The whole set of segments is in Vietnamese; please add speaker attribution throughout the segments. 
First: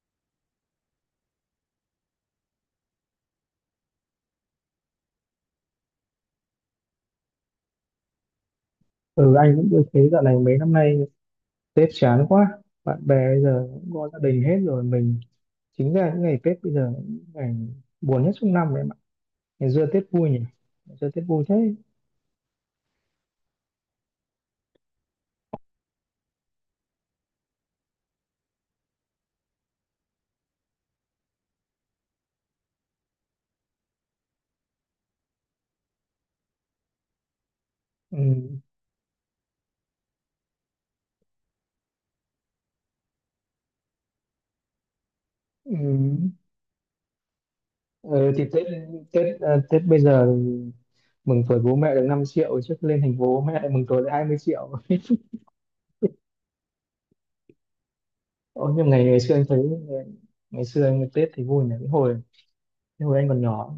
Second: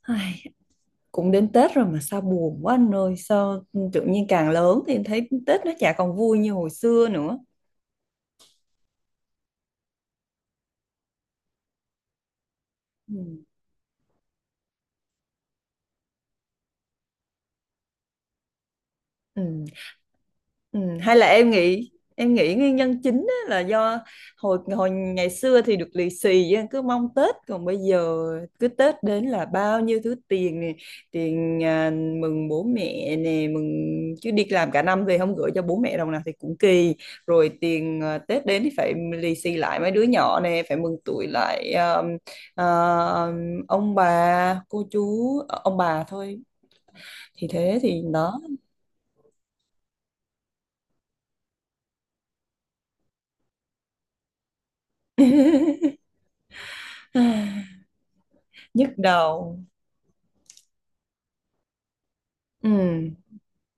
Speaker 1: Ai, cũng đến Tết rồi mà sao buồn quá anh ơi, sao tự nhiên càng lớn thì em thấy Tết nó chả còn vui như hồi xưa nữa.
Speaker 2: Ừ anh cũng tôi thấy dạo này mấy năm nay Tết chán quá. Bạn
Speaker 1: Ừ.
Speaker 2: bè bây giờ cũng có gia đình hết rồi. Mình chính ra những ngày Tết bây giờ là những ngày buồn nhất trong năm đấy mà.
Speaker 1: Ừ.
Speaker 2: Ngày xưa Tết vui nhỉ,
Speaker 1: Ừ,
Speaker 2: ngày xưa
Speaker 1: hay
Speaker 2: Tết
Speaker 1: là
Speaker 2: vui
Speaker 1: em
Speaker 2: thế.
Speaker 1: nghĩ, em nghĩ nguyên nhân chính á là do hồi hồi ngày xưa thì được lì xì á, cứ mong Tết, còn bây giờ cứ Tết đến là bao nhiêu thứ tiền nè, tiền mừng bố mẹ nè, mừng chứ đi làm cả năm về không gửi cho bố mẹ đồng nào thì cũng kỳ, rồi tiền
Speaker 2: Ừ.
Speaker 1: Tết đến thì phải lì xì lại mấy đứa nhỏ nè, phải mừng tuổi lại à, ông bà cô chú ông bà
Speaker 2: Ừ.
Speaker 1: thôi, thì thế thì
Speaker 2: Ừ,
Speaker 1: đó.
Speaker 2: thì Tết Tết à, Tết bây giờ thì mừng tuổi bố mẹ được 5 triệu, trước lên thành phố bố mẹ lại mừng tuổi lại 20 triệu. Ôi,
Speaker 1: Nhức
Speaker 2: nhưng ngày ngày xưa anh
Speaker 1: đầu.
Speaker 2: thấy ngày, ngày xưa anh Tết thì vui nhỉ, cái hồi cái
Speaker 1: Ừ.
Speaker 2: hồi anh còn nhỏ.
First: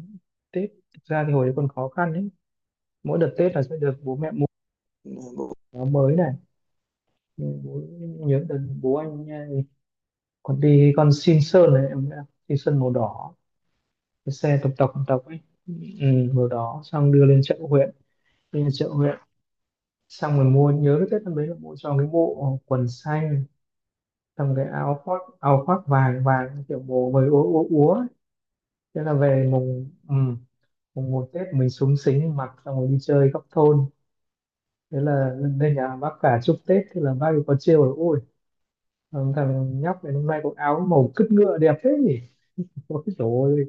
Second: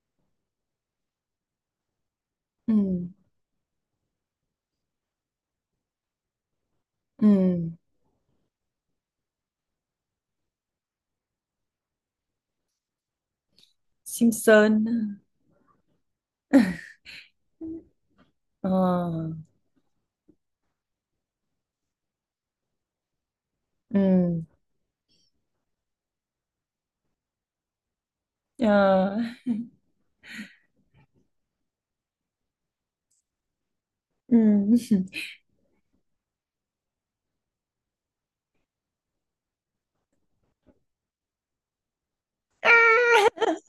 Speaker 2: Tết thực ra thì hồi đấy còn khó khăn ấy,
Speaker 1: Ừ.
Speaker 2: mỗi đợt Tết là sẽ được bố mẹ mua áo mới này. Nhưng
Speaker 1: Ừ.
Speaker 2: bố, Nhớ đợt bố anh nha, còn đi con xin Sơn này em nhá, xin Sơn màu đỏ, cái xe tộc
Speaker 1: Simpson.
Speaker 2: tộc tộc ấy, ừ, màu đỏ. Xong đưa lên chợ huyện, đưa lên
Speaker 1: Ờ.
Speaker 2: chợ huyện, xong rồi mua. Nhớ cái Tết năm đấy là mua cho cái bộ quần xanh,
Speaker 1: Ừ.
Speaker 2: xong cái áo khoác vàng vàng kiểu màu vầy úa úa úa ấy. thế
Speaker 1: Ờ.
Speaker 2: là về mùng ừ, mùng một Tết mình súng xính mặc xong rồi đi chơi góc thôn.
Speaker 1: Ừ.
Speaker 2: Thế là lên nhà bác cả chúc Tết, thế là bác ấy có trêu là: "Ôi, thằng thằng nhóc này hôm nay có áo màu cứt ngựa đẹp thế nhỉ". Ôi dồi ôi,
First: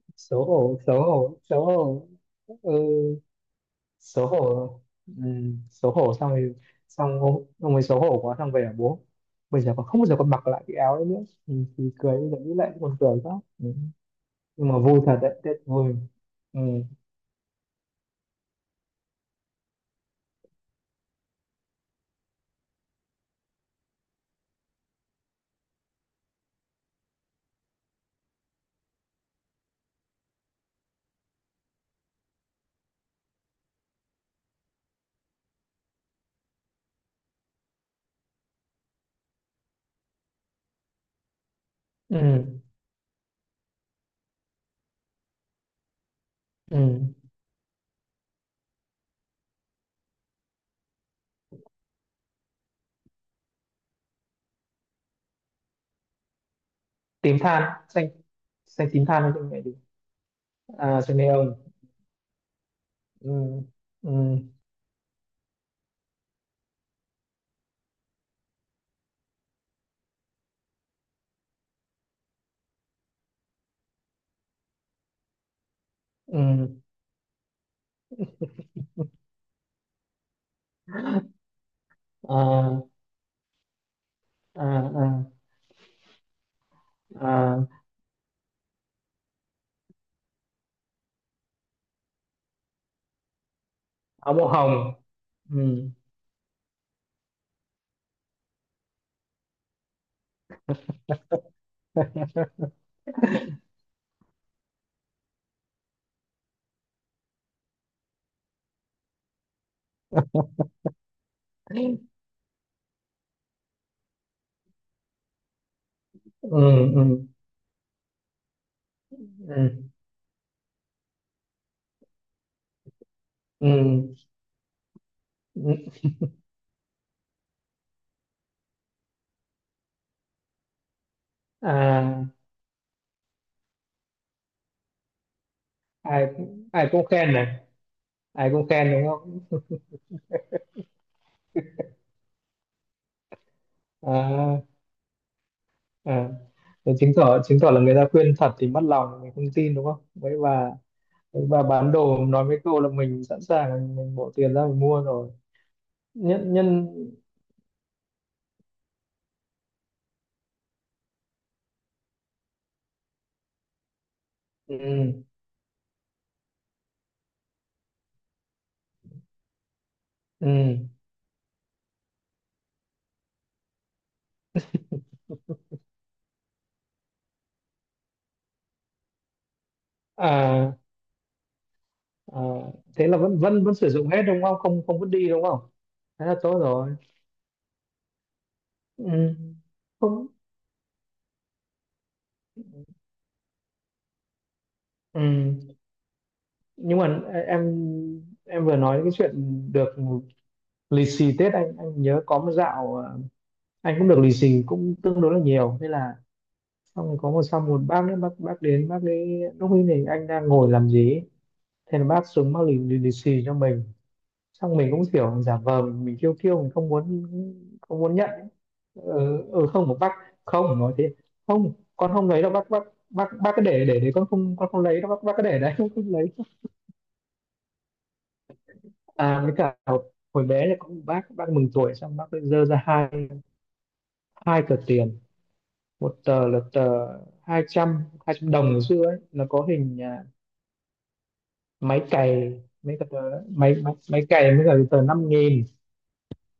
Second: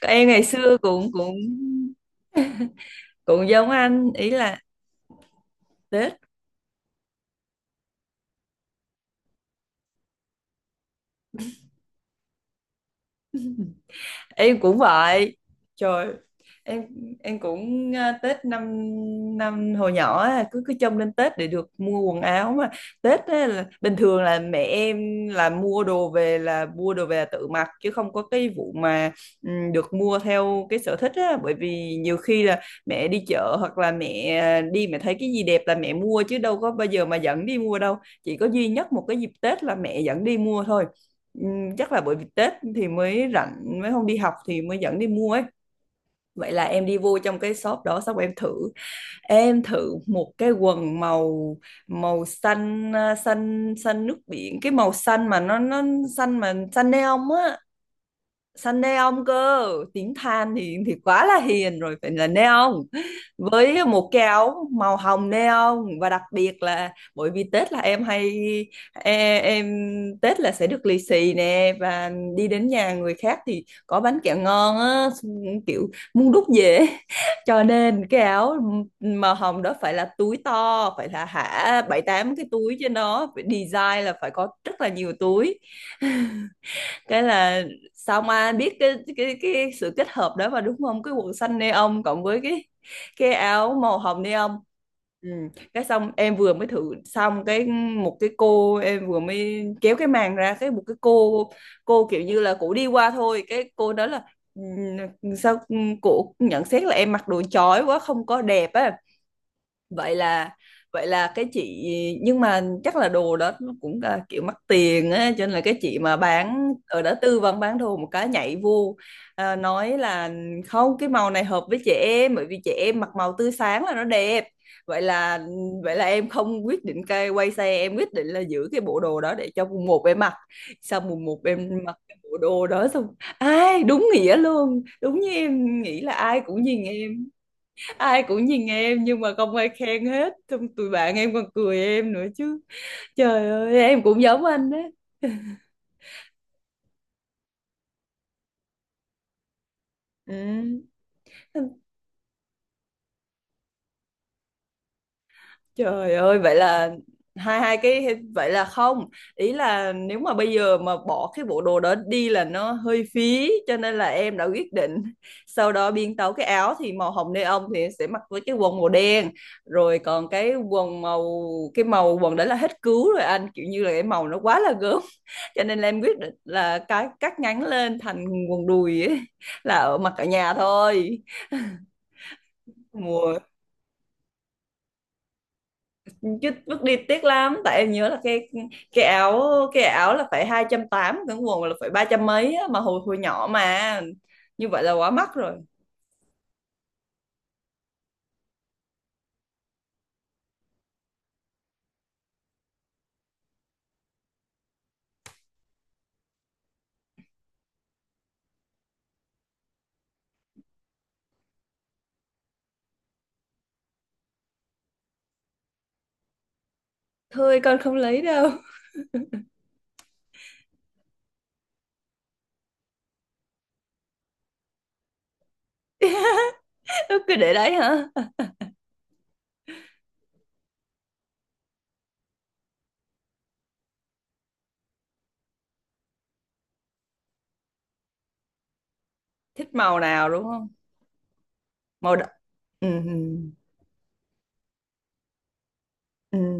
Speaker 1: Còn em ngày
Speaker 2: xấu
Speaker 1: xưa
Speaker 2: hổ, xấu
Speaker 1: cũng cũng
Speaker 2: hổ, xấu hổ, ừ,
Speaker 1: cũng giống anh
Speaker 2: xấu
Speaker 1: ý là,
Speaker 2: hổ, ừ, xấu hổ.
Speaker 1: thế
Speaker 2: Xong rồi, xong ông ấy xấu hổ quá, xong về bảo bố bây giờ còn không bao giờ còn mặc lại cái áo ấy nữa. Thì cười, bây giờ nghĩ lại cũng còn cười quá, ừ.
Speaker 1: em
Speaker 2: Nhưng mà
Speaker 1: cũng
Speaker 2: vui thật
Speaker 1: vậy.
Speaker 2: đấy, Tết vui,
Speaker 1: Trời,
Speaker 2: ừ,
Speaker 1: em em cũng Tết năm năm hồi nhỏ á, cứ cứ trông lên Tết để được mua quần áo mà. Tết á, là bình thường là mẹ em là mua đồ về, là mua đồ về là tự mặc chứ không có cái vụ mà, ừ, được mua theo cái sở thích á, bởi vì nhiều khi là mẹ đi chợ hoặc là mẹ đi, mẹ thấy cái gì đẹp là mẹ mua chứ đâu có bao giờ mà dẫn đi mua đâu. Chỉ có duy nhất một cái dịp Tết là mẹ dẫn đi mua thôi. Chắc là bởi vì
Speaker 2: ừ,
Speaker 1: Tết thì mới rảnh, mới không đi học thì mới dẫn đi mua ấy. Vậy là
Speaker 2: ừ.
Speaker 1: em đi vô trong cái shop đó, xong em thử, em thử một cái quần màu, màu xanh xanh xanh nước biển, cái màu xanh mà nó xanh mà xanh neon
Speaker 2: Tím
Speaker 1: á,
Speaker 2: than, xanh,
Speaker 1: săn
Speaker 2: xanh tím
Speaker 1: neon
Speaker 2: than cho mẹ
Speaker 1: cơ,
Speaker 2: đi,
Speaker 1: tính than thì
Speaker 2: à, cho
Speaker 1: quá
Speaker 2: mẹ
Speaker 1: là
Speaker 2: ông,
Speaker 1: hiền rồi, phải là neon.
Speaker 2: ừ,
Speaker 1: Với một
Speaker 2: ừ,
Speaker 1: cái áo màu hồng neon, và đặc biệt là bởi vì Tết là em hay em, Tết là sẽ được lì xì nè, và đi đến nhà người khác thì có bánh kẹo ngon á, kiểu muốn đút
Speaker 2: ừ,
Speaker 1: dễ. Cho nên cái áo màu hồng đó phải là túi to, phải là hả bảy tám cái túi,
Speaker 2: à,
Speaker 1: trên nó phải design là phải có
Speaker 2: à,
Speaker 1: rất là nhiều
Speaker 2: à,
Speaker 1: túi. Cái
Speaker 2: à,
Speaker 1: là, xong ai biết cái cái sự kết hợp đó mà đúng không, cái quần xanh neon cộng với cái áo màu hồng
Speaker 2: áo màu
Speaker 1: neon.
Speaker 2: hồng,
Speaker 1: Ừ. Cái
Speaker 2: ừ.
Speaker 1: xong em vừa mới thử xong cái, một cái cô em vừa mới kéo cái màn ra cái một cái cô kiểu như là cổ đi qua thôi, cái cô đó là "Ừ, sao," cổ nhận xét là em mặc đồ chói quá, không có đẹp á. Vậy là, vậy là cái chị, nhưng mà chắc là đồ đó nó cũng là kiểu mắc tiền á, cho nên là cái chị mà
Speaker 2: Ừ,
Speaker 1: bán ở đó
Speaker 2: ừ,
Speaker 1: tư vấn bán đồ một cái nhảy vô,
Speaker 2: ừ,
Speaker 1: nói là không, cái màu này hợp với trẻ em, bởi vì trẻ em mặc màu tươi sáng là nó
Speaker 2: ừ,
Speaker 1: đẹp. Vậy là,
Speaker 2: ừ.
Speaker 1: vậy là em không quyết định, cái quay xe, em quyết định là giữ cái bộ đồ đó để cho mùng một em mặc. Sau mùng một em mặc cái
Speaker 2: À,
Speaker 1: bộ đồ đó xong, ai đúng nghĩa luôn, đúng như em nghĩ là
Speaker 2: ai
Speaker 1: ai cũng
Speaker 2: cũng-
Speaker 1: nhìn
Speaker 2: ai cũng
Speaker 1: em.
Speaker 2: khen này,
Speaker 1: Ai cũng
Speaker 2: ai
Speaker 1: nhìn
Speaker 2: cũng khen
Speaker 1: em
Speaker 2: đúng
Speaker 1: nhưng mà
Speaker 2: không,
Speaker 1: không ai khen hết, xong tụi bạn em còn cười em nữa chứ. Trời ơi, em cũng giống
Speaker 2: à,
Speaker 1: anh đấy.
Speaker 2: à. Thế chứng tỏ, chứng tỏ là người ta khuyên thật thì mất lòng, mình không tin đúng không. mấy bà
Speaker 1: Ừ.
Speaker 2: mấy bà bán đồ nói mấy câu là mình sẵn sàng mình bỏ tiền ra mình mua rồi.
Speaker 1: Trời ơi, vậy
Speaker 2: Nhân nhân,
Speaker 1: là, hai hai cái, vậy là không. Ý là nếu mà bây giờ mà bỏ cái bộ đồ đó đi là nó hơi phí, cho nên là em đã quyết định
Speaker 2: ừ,
Speaker 1: sau đó biến tấu, cái áo thì màu hồng neon thì sẽ mặc với cái quần màu đen. Rồi còn cái
Speaker 2: ừ.
Speaker 1: quần màu, cái màu quần đấy là hết cứu rồi anh, kiểu như là cái màu nó quá là gớm. Cho nên là em quyết định là cái cắt ngắn lên thành quần đùi ấy, là ở mặc ở nhà
Speaker 2: À,
Speaker 1: thôi.
Speaker 2: à, thế là
Speaker 1: Mùa,
Speaker 2: vẫn vẫn vẫn sử dụng hết đúng không, không, không vứt đi đúng không, thế là
Speaker 1: chứ
Speaker 2: tốt
Speaker 1: bước đi
Speaker 2: rồi.
Speaker 1: tiếc lắm, tại em nhớ là cái
Speaker 2: Ừ.
Speaker 1: áo, cái áo
Speaker 2: Không,
Speaker 1: là phải 280, cái quần là phải 300 mấy á, mà hồi hồi nhỏ mà như vậy là quá mắc rồi.
Speaker 2: ừ. Nhưng mà em em vừa nói cái chuyện được lì xì Tết, anh nhớ có một dạo, anh cũng được lì xì cũng tương đối là nhiều. Thế là xong rồi có một, sau một bác nữa, bác đến, bác ấy lúc ấy thì anh đang ngồi làm gì ấy. Thế là bác xuống bác lì xì cho mình, xong mình cũng kiểu giả vờ mình kêu kêu mình không muốn,
Speaker 1: Thôi con không
Speaker 2: không muốn
Speaker 1: lấy
Speaker 2: nhận ấy.
Speaker 1: đâu.
Speaker 2: Ừ, ừ, không, một bác, không, nói thế, không, con không lấy đâu bác, bác cứ để đấy, con không lấy đâu bác cứ để đấy con không lấy.
Speaker 1: Cứ để đấy hả?
Speaker 2: À, với cả hồi hồi bé là có một bác mừng tuổi, xong bác cứ dơ ra hai hai tờ tiền. Một tờ là tờ hai trăm đồng ngày xưa ấy, nó có
Speaker 1: Thích
Speaker 2: hình,
Speaker 1: màu
Speaker 2: à,
Speaker 1: nào đúng không?
Speaker 2: máy
Speaker 1: Màu đỏ.
Speaker 2: cày,
Speaker 1: Ừ,
Speaker 2: mấy cái
Speaker 1: ừ,
Speaker 2: tờ máy máy máy cày, với cả cái tờ 5 nghìn.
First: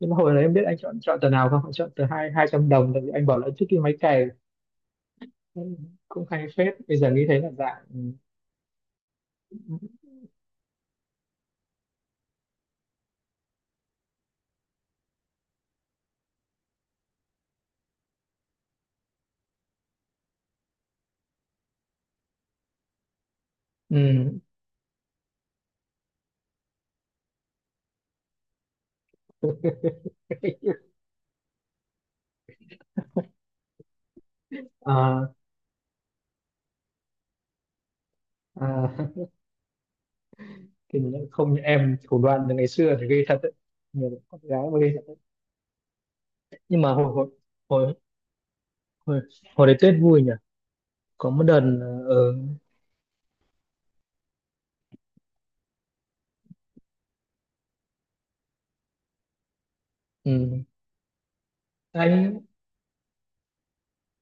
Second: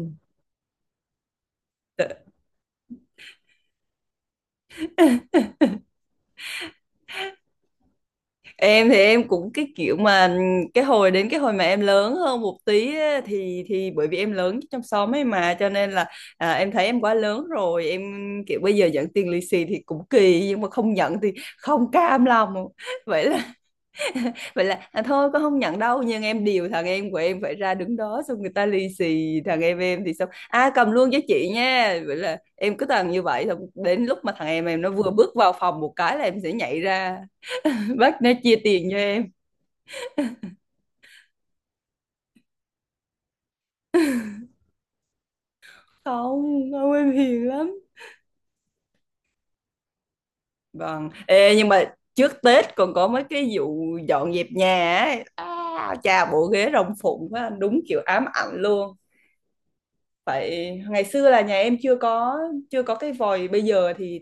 Speaker 2: Nhưng mà hồi đấy em biết anh chọn chọn tờ nào không? Anh chọn tờ hai 200 đồng, tại vì anh bảo là trước kia máy cày cũng cũng hay phết, bây giờ nghĩ thấy là dạng,
Speaker 1: Em thì em cũng cái kiểu mà cái hồi đến cái hồi mà em lớn hơn một tí á, thì bởi vì em lớn trong xóm ấy mà cho nên là, em thấy em quá lớn rồi, em kiểu bây giờ nhận tiền lì xì thì cũng kỳ, nhưng mà không nhận thì không cam lòng. Vậy là,
Speaker 2: ừ.
Speaker 1: vậy là thôi con không nhận đâu, nhưng em điều thằng em của em phải ra đứng đó, xong người ta lì xì thằng em thì xong à cầm luôn cho chị nha. Vậy là em cứ toàn như vậy, xong đến lúc mà thằng em nó vừa
Speaker 2: À,
Speaker 1: bước vào phòng một cái là em sẽ nhảy ra bắt nó chia tiền
Speaker 2: à,
Speaker 1: cho em.
Speaker 2: thì không, như em thủ đoạn từ ngày xưa thì ghê thật đấy, nhiều con gái mà ghê.
Speaker 1: Không,
Speaker 2: Nhưng
Speaker 1: ông
Speaker 2: mà hồi
Speaker 1: em
Speaker 2: hồi
Speaker 1: hiền lắm.
Speaker 2: hồi hồi, hồi đấy Tết vui nhỉ.
Speaker 1: Vâng.
Speaker 2: Có một
Speaker 1: Ê,
Speaker 2: đợt,
Speaker 1: nhưng mà
Speaker 2: ờ,
Speaker 1: trước
Speaker 2: ở
Speaker 1: Tết còn có mấy cái vụ dọn dẹp nhà ấy. À, chà bộ ghế rồng phụng quá đúng kiểu ám ảnh luôn.
Speaker 2: ừ,
Speaker 1: Phải ngày xưa là nhà em chưa có,
Speaker 2: anh,
Speaker 1: chưa có cái vòi, bây giờ thì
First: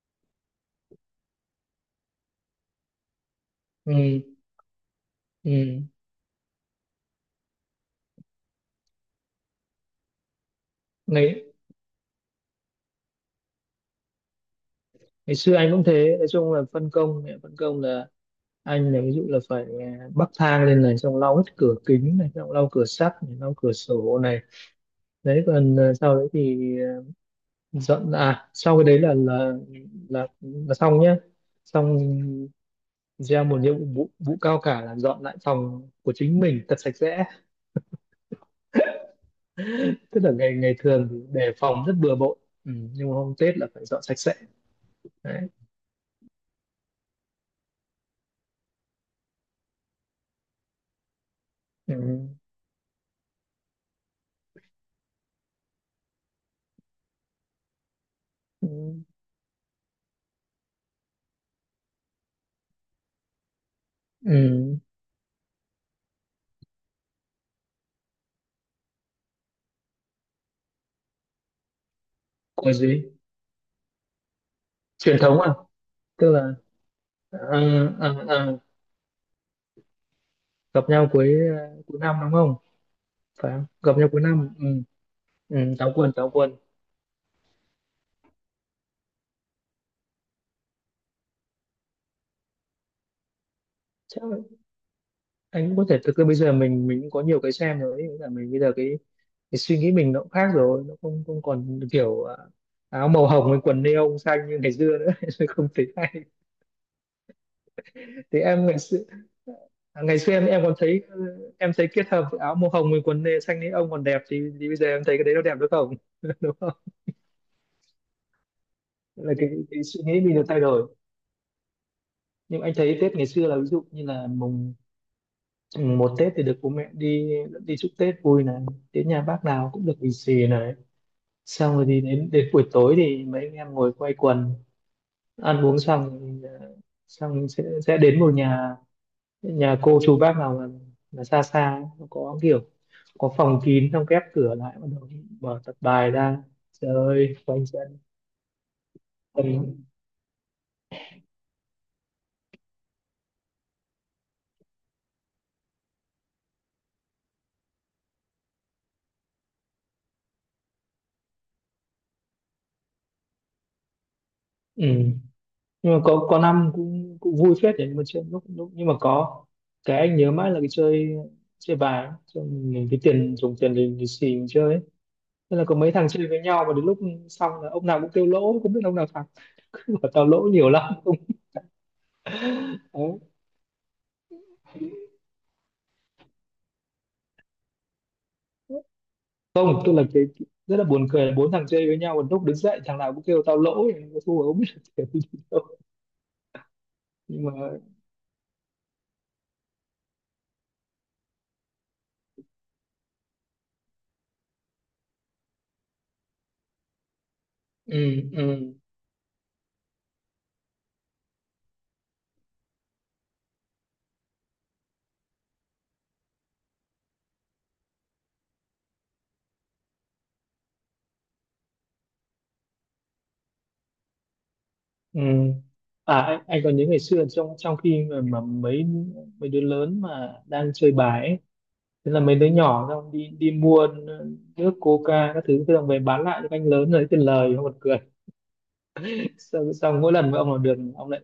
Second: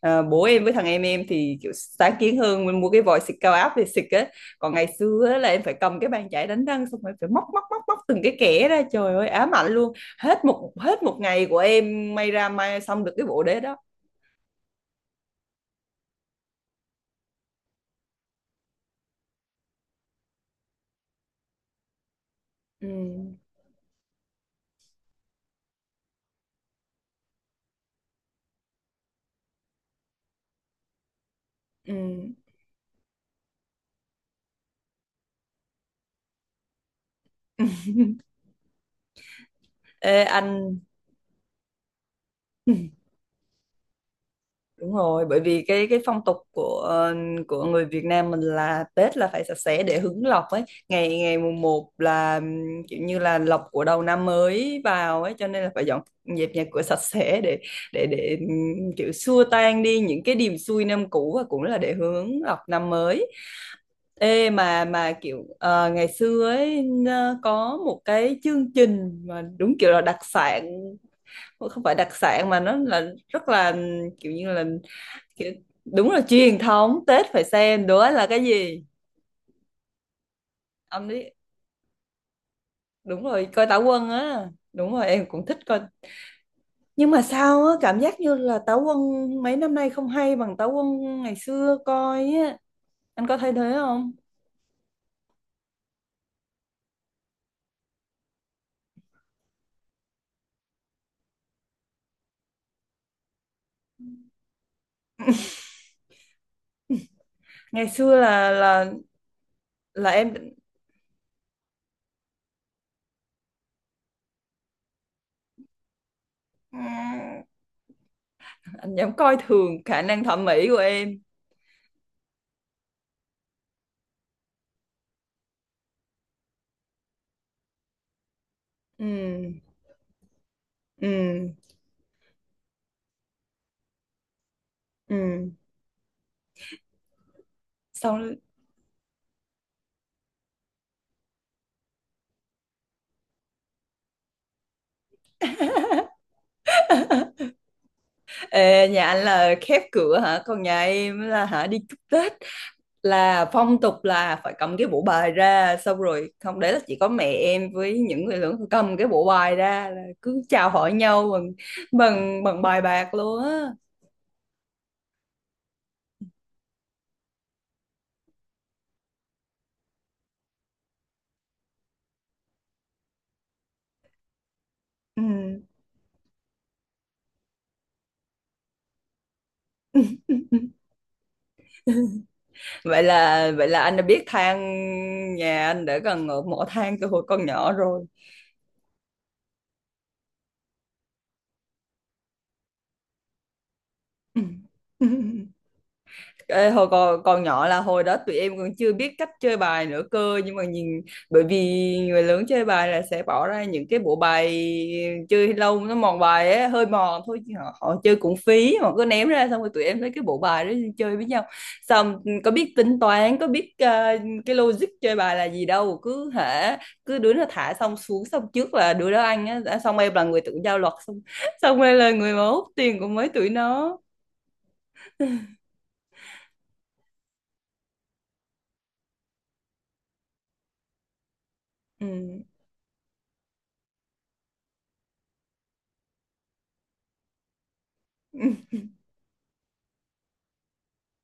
Speaker 1: bố em với thằng em thì kiểu sáng kiến hơn, mình mua cái vòi xịt cao áp về
Speaker 2: ừ,
Speaker 1: xịt á. Còn ngày xưa á là em phải
Speaker 2: ừ.
Speaker 1: cầm cái bàn chải đánh răng, xong rồi phải móc móc móc móc từng cái kẽ ra, trời ơi ám ảnh luôn. Hết một
Speaker 2: ngày
Speaker 1: ngày của em may ra may xong được cái bộ đế đó.
Speaker 2: ngày xưa anh cũng thế, nói chung là phân công, mẹ phân công là anh là ví dụ là phải, bắc thang lên này, xong lau hết cửa kính này, xong lau cửa
Speaker 1: Ừ.
Speaker 2: sắt này, lau cửa sổ này đấy. Còn sau đấy thì dọn, à sau cái đấy là là xong nhá.
Speaker 1: Ừ.
Speaker 2: Xong gieo một nhiệm vụ, vụ cao cả là dọn lại phòng của chính mình thật sạch sẽ.
Speaker 1: Ê
Speaker 2: Tức là
Speaker 1: anh.
Speaker 2: ngày ngày thường thì đề phòng rất bừa bộn, ừ. Nhưng mà hôm Tết là phải dọn sạch sẽ,
Speaker 1: Đúng rồi, bởi
Speaker 2: đấy.
Speaker 1: vì cái phong tục của của người Việt Nam mình là Tết là phải sạch sẽ để hứng lộc ấy. Ngày ngày mùng một
Speaker 2: Ừ.
Speaker 1: là kiểu như là lộc của đầu năm mới vào ấy, cho nên là phải dọn dẹp nhà cửa sạch sẽ để, để
Speaker 2: Ừ.
Speaker 1: kiểu xua tan đi những cái điềm xui năm cũ, và cũng là để hướng lộc năm mới. Ê
Speaker 2: Ừ.
Speaker 1: mà kiểu ngày xưa ấy có một cái chương trình mà đúng kiểu là đặc sản, không phải đặc sản mà
Speaker 2: Của
Speaker 1: nó là
Speaker 2: gì?
Speaker 1: rất là kiểu như là,
Speaker 2: Truyền thống
Speaker 1: kiểu,
Speaker 2: à?
Speaker 1: đúng là
Speaker 2: Tức là,
Speaker 1: truyền thống Tết, phải
Speaker 2: ờ,
Speaker 1: xem đó
Speaker 2: ờ,
Speaker 1: là cái
Speaker 2: ờ,
Speaker 1: gì?
Speaker 2: gặp
Speaker 1: Ông
Speaker 2: nhau
Speaker 1: đi,
Speaker 2: cuối, à, cuối năm đúng không,
Speaker 1: đúng rồi,
Speaker 2: phải không,
Speaker 1: coi Táo
Speaker 2: gặp nhau
Speaker 1: Quân
Speaker 2: cuối
Speaker 1: á.
Speaker 2: năm, ừ.
Speaker 1: Đúng rồi, em cũng thích
Speaker 2: Ừ.
Speaker 1: coi.
Speaker 2: Táo quân, táo quân.
Speaker 1: Nhưng mà sao á cảm giác như là Táo Quân mấy năm nay không hay bằng Táo Quân ngày xưa coi á, anh có thấy thế không?
Speaker 2: Chắc là anh cũng có thể, thực ra bây giờ mình cũng có nhiều cái xem rồi ấy. Nghĩa là mình bây giờ cái suy nghĩ mình nó cũng khác rồi, nó không, không còn kiểu, à, áo màu hồng với quần neon xanh như ngày xưa nữa. Không tính,
Speaker 1: Ngày xưa
Speaker 2: thì
Speaker 1: là
Speaker 2: em ngày xưa, à,
Speaker 1: là
Speaker 2: ngày xưa em
Speaker 1: em.
Speaker 2: em còn thấy, em thấy kết hợp áo màu hồng với quần nê xanh ấy ông còn đẹp thì bây giờ em thấy cái đấy nó đẹp được không. Đúng không,
Speaker 1: Anh dám
Speaker 2: là
Speaker 1: coi thường
Speaker 2: cái suy
Speaker 1: khả
Speaker 2: nghĩ
Speaker 1: năng
Speaker 2: mình
Speaker 1: thẩm
Speaker 2: được thay
Speaker 1: mỹ của
Speaker 2: đổi.
Speaker 1: em.
Speaker 2: Nhưng anh thấy Tết ngày xưa là ví dụ như là mùng mùng một Tết thì được bố mẹ đi đi chúc Tết vui này, đến nhà bác
Speaker 1: Ừ.
Speaker 2: nào cũng được lì xì này.
Speaker 1: Ừ.
Speaker 2: Xong rồi thì đến đến buổi tối thì mấy anh em ngồi quây quần
Speaker 1: Ừ.
Speaker 2: ăn uống xong thì, xong sẽ đến một
Speaker 1: Xong.
Speaker 2: nhà, nhà cô chú bác nào mà xa xa ấy, nó có kiểu có phòng kín, xong khép cửa lại, bắt đầu mở tập bài ra chơi ơi quanh chân,
Speaker 1: Ê, nhà anh là
Speaker 2: quanh,
Speaker 1: khép cửa hả? Còn nhà em là hả, đi chúc Tết là phong tục, là phải cầm cái bộ bài ra, xong rồi không, đấy là chỉ có mẹ em với những người lớn cầm cái bộ bài ra, là cứ chào hỏi nhau bằng bằng bằng bài bạc luôn á.
Speaker 2: ừ. Nhưng mà có năm cũng cũng vui phết đấy, nhưng mà chơi lúc lúc, nhưng mà có cái anh nhớ mãi là cái chơi chơi bài ấy. Cho mình cái tiền, dùng tiền lì lì xì mình chơi ấy.
Speaker 1: Ừ.
Speaker 2: Thế là có mấy thằng chơi với nhau mà đến lúc xong là ông nào cũng kêu lỗ, không biết ông nào thắng. Cứ bảo tao lỗ nhiều lắm, không.
Speaker 1: Vậy
Speaker 2: Đấy.
Speaker 1: là, vậy là anh đã biết than, nhà anh đã gần ở mỏ than từ hồi còn nhỏ rồi.
Speaker 2: Không, tức là cái rất là buồn cười là bốn thằng chơi với nhau, một lúc đứng dậy thằng nào cũng kêu tao lỗ, thua, không biết là
Speaker 1: Ừ.
Speaker 2: kiểu gì đâu.
Speaker 1: Ê, hồi còn
Speaker 2: Nhưng mà,
Speaker 1: nhỏ là hồi đó tụi em còn chưa biết cách chơi bài nữa cơ, nhưng mà nhìn, bởi vì người lớn chơi bài là sẽ bỏ ra những cái bộ bài chơi lâu nó mòn bài ấy, hơi mòn thôi chứ họ, họ chơi
Speaker 2: ừ,
Speaker 1: cũng
Speaker 2: ừ.
Speaker 1: phí, họ cứ ném ra xong rồi tụi em lấy cái bộ bài đó đi chơi với nhau. Xong có biết tính toán, có biết cái logic chơi bài là gì đâu, cứ hả, cứ đứa nó thả xong xuống xong trước là đứa đó ăn á, đã- xong em là người tự giao luật, xong, xong em là người mà hút tiền của mấy tụi nó.
Speaker 2: Ừ. À anh còn nhớ ngày xưa trong, trong khi mà mấy, mấy đứa lớn mà đang chơi bài ấy, thế là mấy đứa nhỏ xong đi, đi mua, ờ, nước coca các thứ thế, xong về bán lại cho các anh lớn lấy tiền lời, không còn cười.
Speaker 1: Ừ.
Speaker 2: Xong, xong mỗi lần mà ông làm được ông lại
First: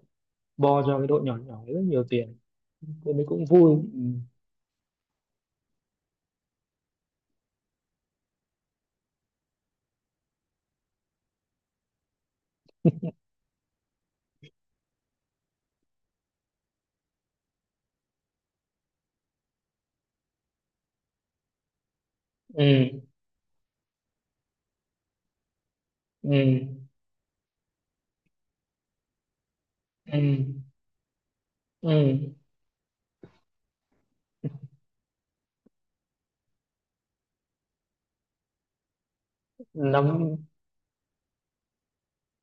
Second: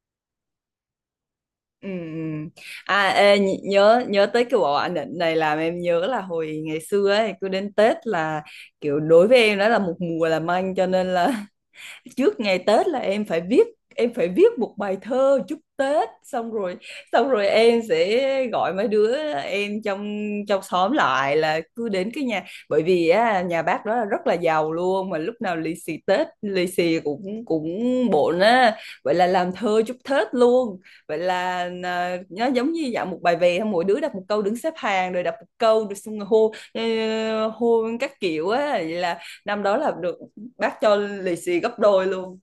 Speaker 2: bo cho cái đội nhỏ nhỏ rất
Speaker 1: Ừ.
Speaker 2: nhiều tiền,
Speaker 1: Ừ. À,
Speaker 2: thế mới
Speaker 1: ê,
Speaker 2: cũng
Speaker 1: nh-
Speaker 2: vui, ừ,
Speaker 1: nhớ, nhớ tới cái bộ ảnh định này làm em nhớ là hồi ngày xưa ấy cứ đến Tết là kiểu đối với em đó là một mùa làm anh, cho nên là trước ngày Tết là em phải viết, em phải viết một bài thơ chúc Tết xong rồi, xong rồi em sẽ gọi mấy đứa em trong trong xóm lại, là cứ đến cái nhà, bởi vì á, nhà bác đó là rất là giàu luôn, mà lúc nào lì xì Tết
Speaker 2: ừ, ừ,
Speaker 1: lì xì cũng cũng bộn á. Vậy là làm thơ chúc Tết luôn. Vậy là
Speaker 2: ừ, ừ.
Speaker 1: nó giống như dạng một bài về, mỗi đứa đọc một câu, đứng xếp hàng rồi đọc một câu rồi xong rồi hô hô các kiểu á. Vậy là năm đó là
Speaker 2: Nắm,
Speaker 1: được bác cho lì xì gấp đôi luôn.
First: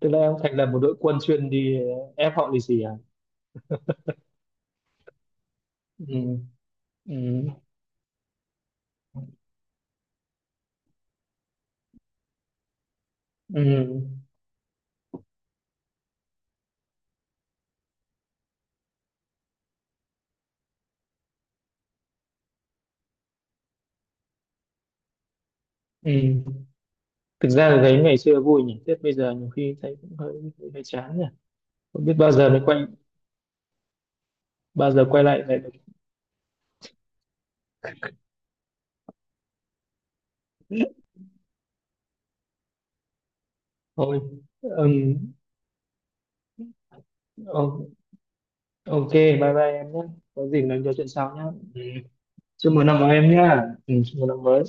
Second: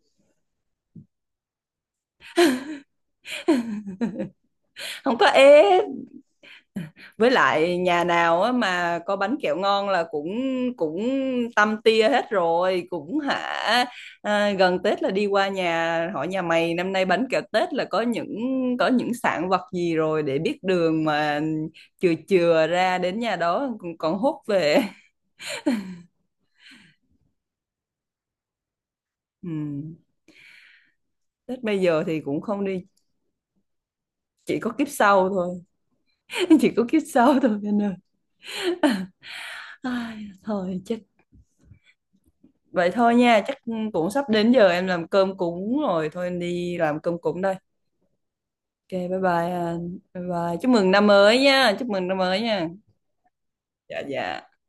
Speaker 2: tức là em thành lập một đội quân chuyên đi ép họ lì xì à,
Speaker 1: Không có ép.
Speaker 2: ừ,
Speaker 1: Với
Speaker 2: ừ,
Speaker 1: lại nhà nào á mà có bánh kẹo ngon là cũng cũng tâm tia hết rồi, cũng hả,
Speaker 2: ừ,
Speaker 1: gần Tết là đi qua nhà hỏi nhà mày năm nay bánh kẹo Tết là có những, có những sản vật gì rồi, để biết đường mà chừa chừa ra đến nhà đó còn, còn hốt về.
Speaker 2: ừ. Thực ra là thấy ngày xưa vui nhỉ, Tết bây giờ
Speaker 1: Ừ.
Speaker 2: nhiều khi thấy cũng hơi, hơi, hơi chán nhỉ.
Speaker 1: Tết bây giờ
Speaker 2: Không biết
Speaker 1: thì
Speaker 2: bao
Speaker 1: cũng
Speaker 2: giờ mới
Speaker 1: không
Speaker 2: quay,
Speaker 1: đi, chỉ có kiếp
Speaker 2: bao giờ quay
Speaker 1: sau
Speaker 2: lại lại
Speaker 1: thôi.
Speaker 2: được.
Speaker 1: Chỉ có kiếp sau thôi anh ơi. Ai, thôi chết. Vậy thôi nha, chắc cũng
Speaker 2: Thôi,
Speaker 1: sắp đến giờ em làm
Speaker 2: ừm,
Speaker 1: cơm cúng rồi, thôi em đi làm cơm cúng đây.
Speaker 2: o-
Speaker 1: Ok,
Speaker 2: ok,
Speaker 1: bye
Speaker 2: bye
Speaker 1: bye
Speaker 2: bye em
Speaker 1: anh.
Speaker 2: nhé.
Speaker 1: Bye
Speaker 2: Có
Speaker 1: bye.
Speaker 2: gì
Speaker 1: Chúc
Speaker 2: nói
Speaker 1: mừng năm
Speaker 2: chuyện sau
Speaker 1: mới
Speaker 2: nhé.
Speaker 1: nha,
Speaker 2: Ừ.
Speaker 1: chúc mừng năm mới nha.
Speaker 2: Chúc mừng năm mới em nhé. Ừ,
Speaker 1: Dạ
Speaker 2: chúc mừng
Speaker 1: dạ.
Speaker 2: năm mới.